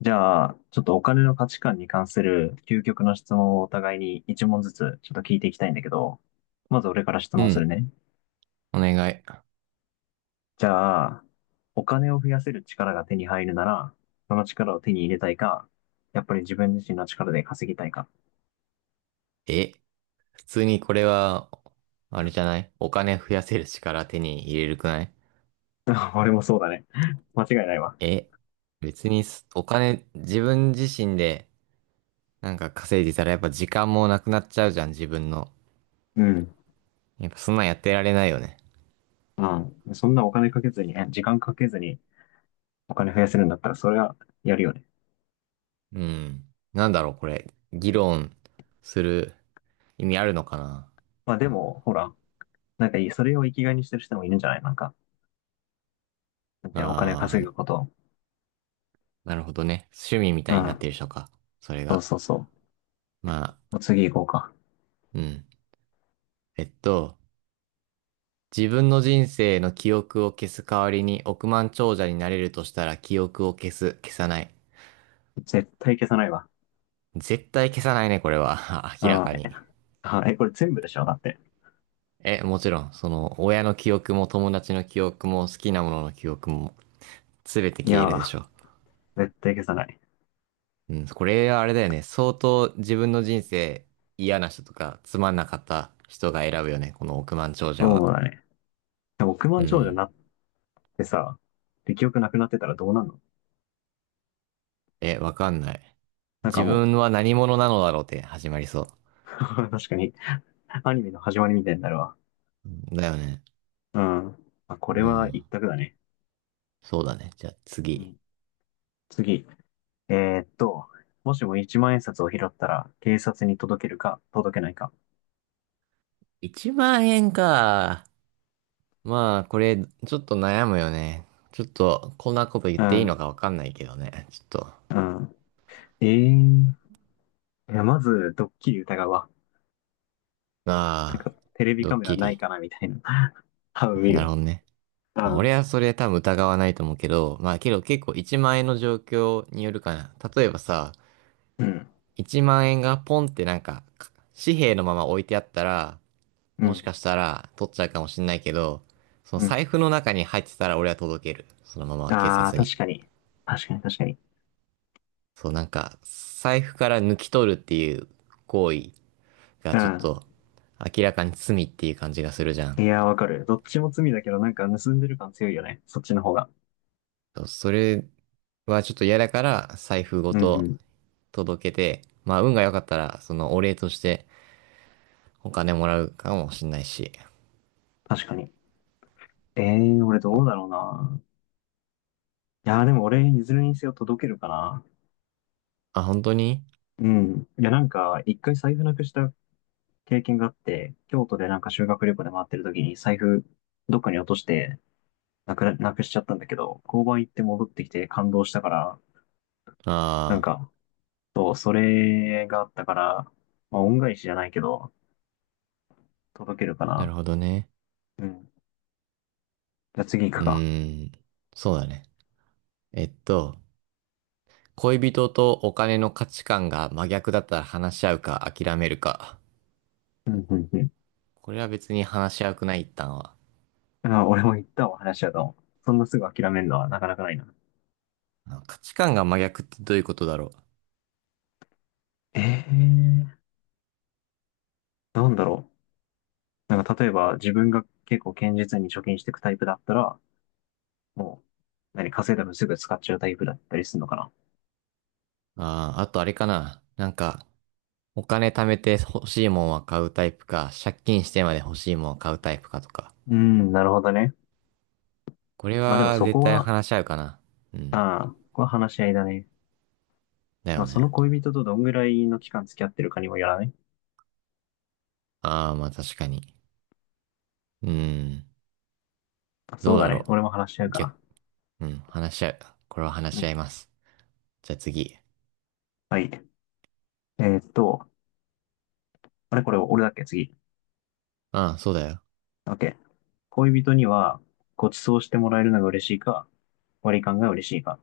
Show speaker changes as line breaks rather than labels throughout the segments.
じゃあ、ちょっとお金の価値観に関する究極の質問をお互いに一問ずつちょっと聞いていきたいんだけど、まず俺から質
う
問する
ん、
ね。
お願い。
じゃあ、お金を増やせる力が手に入るなら、その力を手に入れたいか、やっぱり自分自身の力で稼ぎたいか。
え、普通にこれは、あれじゃないお金増やせる力手に入れるくない？
俺もそうだね。間違いないわ。
え、別にお金、自分自身でなんか稼いでたらやっぱ時間もなくなっちゃうじゃん、自分の。
うん。
やっぱそんなんやってられないよね。
うん。そんなお金かけずにね、時間かけずにお金増やせるんだったら、それはやるよね。
うん。なんだろう、これ。議論する意味あるのかな。
まあでも、ほら、なんかいいそれを生きがいにしてる人もいるんじゃないなんか、なんて
あ
いうのお金稼
ー、
ぐことを。
なるほどね。趣味み
う
たいになってる
ん。
人か。それ
そう
が。
そうそう。
まあ、
もう次行こうか。
うん。えっと、自分の人生の記憶を消す代わりに億万長者になれるとしたら記憶を消す、消さない。
絶対消さないわ。
絶対消さないね、これは。明ら
あ
か
ーえ、
に。
あーえ、これ全部でしょだって。
もちろん、その、親の記憶も友達の記憶も好きなものの記憶も、すべて
い
消
や
えるでし
ー、
ょ。
絶対消さない。
うん、これはあれだよね。相当自分の人生嫌な人とかつまんなかった人が選ぶよね。この億万長者
そ
は。
うだね。でも億
う
万長者に
ん。
なってさ、で、記憶なくなってたらどうなんの。
わかんない。
なん
自
かも
分
う、
は何者なのだろうって始まりそ
確かに、アニメの始まりみたいになるわ。
う。うんだよね。
うん。まあ、これ
う
は
ん。
一択だね。
そうだね。じゃあ
う
次。
ん。次。えーっと、もしも一万円札を拾ったら、警察に届けるか、届けないか。
1万円か。まあ、これ、ちょっと悩むよね。ちょっと、こんなこと言っ
う
ていい
ん。
のかわかんないけどね。ちょっと、
うん。えー。いや、まず、ドッキリ疑うわ。なんか
あ、
テレビ
ドッ
カメラ
キ
ない
リ。
かなみたいな。多分
まあ
見
なるほ
る。
どね。
う
まあ、
ん。
俺はそれ多分疑わないと思うけど、まあ、けど結構1万円の状況によるかな。例えばさ、
うん。
1万円がポンってなんか、紙幣のまま置いてあったら、
う
もし
ん。
かしたら取っちゃうかもしんないけど、その
うん。
財布の中に入ってたら俺は届ける。そのまま警
ああ、
察に。
確かに。確かに確かに。
そう、なんか、財布から抜き取るっていう行為が
う
ちょっ
ん。
と明らかに罪っていう感じがするじゃ
い
ん。
やー、わかる。どっちも罪だけど、なんか盗んでる感強いよね。そっちの方が。
そうそれはちょっと嫌だから財布ご
うんう
と
ん。
届けて、まあ運が良かったらそのお礼としてお金もらうかもしんないし。
確かに。ええー、俺
ま
どうだろうな。いやー、でも俺、いずれにせよ届けるかな。
あ、本当に、
うん。いや、なんか、一回財布なくした経験があって、京都でなんか修学旅行で回ってる時に財布どっかに落として、なくしちゃったんだけど、交番行って戻ってきて感動したから、なん
ああ
か、そう、それがあったから、まあ、恩返しじゃないけど、届けるか
ー、な
な。
るほどね。
うん。じゃあ次行
う
くか。
ーん、そうだね。えっと、恋人とお金の価値観が真逆だったら話し合うか諦めるか。
うんうんう
これは別に話し合うくない、一旦は。
ん。あ、俺も言ったわ、話し合うと。そんなすぐ諦めるのはなかなかないな。
価値観が真逆ってどういうことだろ
ええー、なんだろう。なんか例えば自分が結構堅実に貯金していくタイプだったら、もう、何、稼いだ分すぐ使っちゃうタイプだったりするのかな。
う。ああ、あとあれかな。なんか、お金貯めて欲しいもんは買うタイプか、借金してまで欲しいもんは買うタイプかとか。
うん、なるほどね。
これ
まあでも
は
そ
絶
こ
対
は、
話し合うかな。うん。
ああ、ここは話し合いだね。
だ
ま
よ
あそ
ね。
の恋人とどんぐらいの期間付き合ってるかにもよらない。
ああ、まあ確かに。うん。
まあそ
ど
う
う
だ
だ
ね。
ろ
俺も話し合う
う。
か
逆、
な。
うん、話し合う。これは話
う
し合い
ん。
ます。じゃあ次。
はい。えーっと、あれこれ俺だっけ次。
ああ、そうだよ。
OK。恋人にはご馳走してもらえるのが嬉しいか、割り勘が嬉しいか。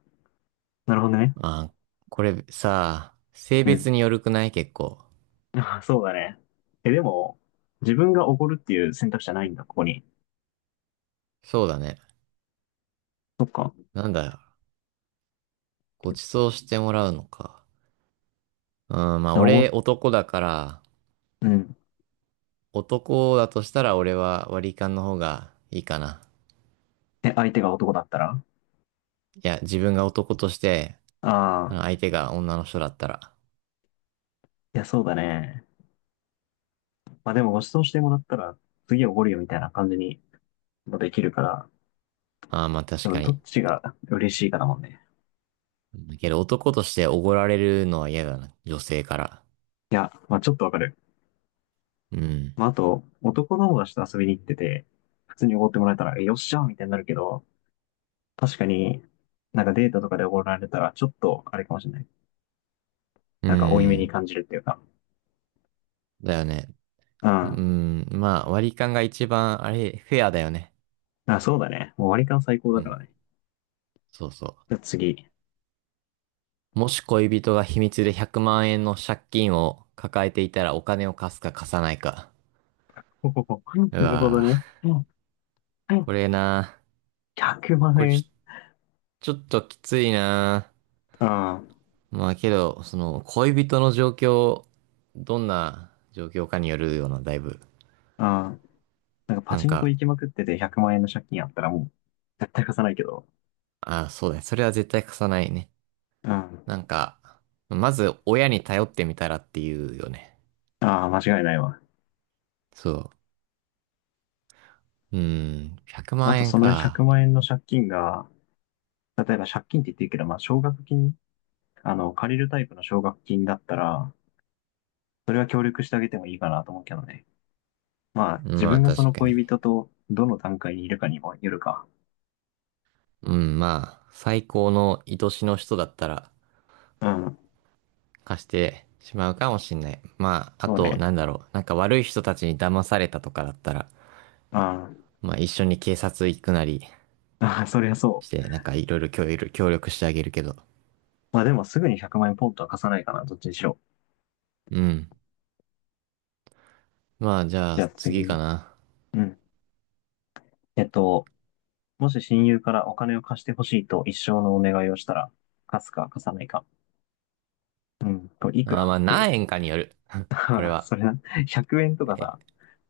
なるほどね。
ああ、これさ、性
う
別
ん。
によるくない結構。
あ、そうだね。でも、自分がおごるっていう選択肢はないんだ、ここに。
そうだね。
そっか。じ
なんだよ。ご馳走してもらうのか。うん、まあ
ゃあおご、
俺男だから、
うん。
男だとしたら俺は割り勘の方がいいかな。
え、相手が男だったら、
いや、自分が男として、
ああ
相手が女の人だったら。
いや、そうだね。まあでもご馳走してもらったら、次おごるよみたいな感じにもできるから、
ああ、まあ確
でも
か
どっ
に。
ちが嬉しいかだもんね。
だけど男としておごられるのは嫌だな。女性から。
いや、まあちょっとわかる。
うん。
まあ、あと、男友達と遊びに行ってて、普通におごってもらえたら、えよっしゃーみたいになるけど、確かに、なんかデートとかでおごられたら、ちょっとあれかもしれない。
う
なんか負い目に
ん。
感じるっていうか。
だよね。
う
う
ん。
ん。まあ割り勘が一番、あれ、フェアだよね。
あ、そうだね。もう割り勘最高
う
だか
ん。
らね。
そうそ
じゃあ次。
う。もし恋人が秘密で100万円の借金を抱えていたらお金を貸すか貸さないか。
ほほほ
う
なるほど
わ
ね。
ぁ、
うんはい。
これな。
100万
これ
円。
ちょっときついな
うん。うん。
ぁ。まあけど、その、恋人の状況、どんな状況かによるような、だいぶ。
なんかパ
なん
チンコ
か、
行きまくってて100万円の借金あったらもう絶対貸さないけど。
あ、そうだね。それは絶対貸さないね。
うん。あ
なんか、まず親に頼ってみたらっていうよね。
あ、間違いないわ。
そう。うん、100
あ
万
と
円
その100
か。
万円の借金が、例えば借金って言ってるけど、まあ奨学金、借りるタイプの奨学金だったら、それは協力してあげてもいいかなと思うけどね。まあ、自
ま
分
あ
がそ
確
の
かに。
恋人とどの段階にいるかにもよるか。
うん、まあ、最高の愛しの人だったら
うん。
貸してしまうかもしんない。まあ、あ
そう
と、
ね。
なんだろう。なんか悪い人たちに騙されたとかだったら、
あ
まあ一緒に警察行くなり
ああ、そりゃそ
し
う。
て、なんかいろいろ協力してあげるけど。
まあでもすぐに100万円ポンとは貸さないかな、どっちにしろ。
うん。まあじゃあ
じゃあ
次か
次。
な。
うん。えっと、もし親友からお金を貸してほしいと一生のお願いをしたら、貸すか貸さないか。うん。これいく
あ
ら
ーま
っ
あ
て、
何円かによる。これは。
それな、100円とか
え、
さ、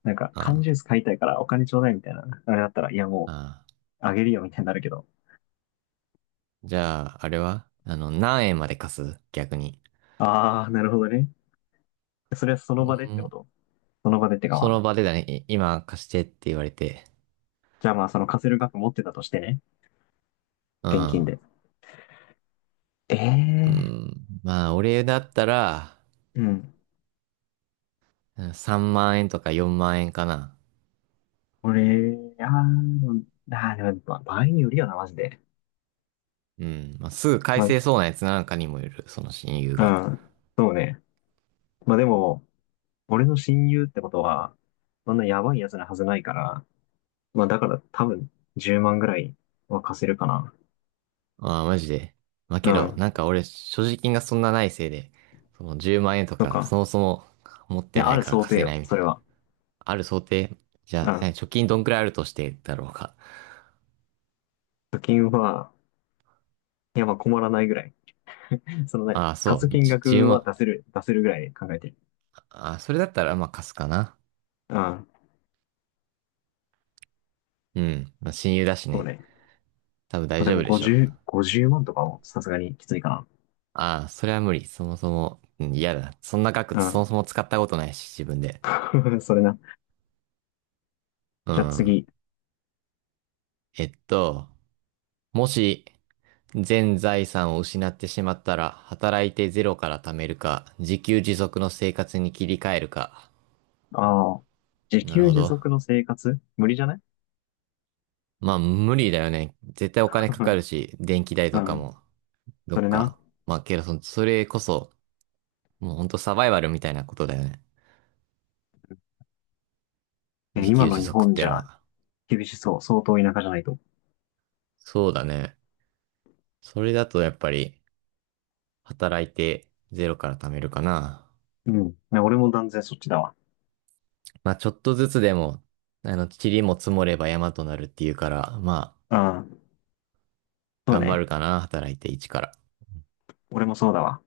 なんか缶
あー
ジュース買いたいからお金ちょうだいみたいな、あれだったら、いやもう、
あ
あげるよみたいになるけど。
ー。じゃあ、あれはあの、何円まで貸す逆に。
ああ、なるほどね。それはそ
う
の場でってこ
ん、
とその場でってかま
そ
あ、
の場でだね。今貸してって言われて。
じゃあまあその貸せる額持ってたとしてね。
う
現金
ん。
で。え
う
え
ん。まあ俺だったら、
ー、うん。
うん3万円とか4万円かな。
これ、でも、まあ、場合によるよな、マジで。
うん。まあすぐ返
ま
せそうなやつなんかにもよる。その親友が。
あ、うん。そうね。まあでも、俺の親友ってことは、そんなやばいやつなはずないから、まあだから多分10万ぐらいは貸せるかな。
ああ、マジで。まあ
う
けど、
ん。
なんか俺、所持金がそんなないせいで、その10万円と
と
か、
か。
そもそも持っ
い
て
や、あ
ない
る
から
想
貸
定
せな
よ、
いみ
そ
たい
れ
な。
は。
ある想定、じ
う
ゃあ、
ん。
貯金どんくらいあるとしてだろうか。
貯金は、いやまあ困らないぐらい。その何
ああ、そ
貸す
う、
金
10
額は
万。
出せるぐらい考えてる。
ああ、それだったらまあ貸すかな。
うん。
うん。まあ親友だし
そう
ね。
ね。
多分大
で
丈
も
夫でしょう。
50万とかもさすがにきついか
ああ、それは無理。そもそも、うん、嫌だ。そんな額、そ
な。
もそも使ったことないし、自分で。
うん。それな。
う
じゃあ
ん。
次。
えっと、もし、全財産を失ってしまったら、働いてゼロから貯めるか、自給自足の生活に切り替えるか。
ああ。自
なる
給
ほ
自
ど。
足の生活無理じゃない？
まあ、無理だよね。絶対お金かかる し、電気代
う
とか
ん。
も、ど
そ
っ
れな。
か。まあ、けどそれこそ、もうほんとサバイバルみたいなことだよね。自給
今の
自
日
足っ
本じ
ての
ゃ
は。
厳しそう。相当田舎じゃないと。
そうだね。それだとやっぱり、働いてゼロから貯めるかな。
うん。ね俺も断然そっちだわ。
まあ、ちょっとずつでも、あの、塵も積もれば山となるっていうから、まあ、
うん。そう
頑張
ね。
るかな、働いて一から。
俺もそうだわ。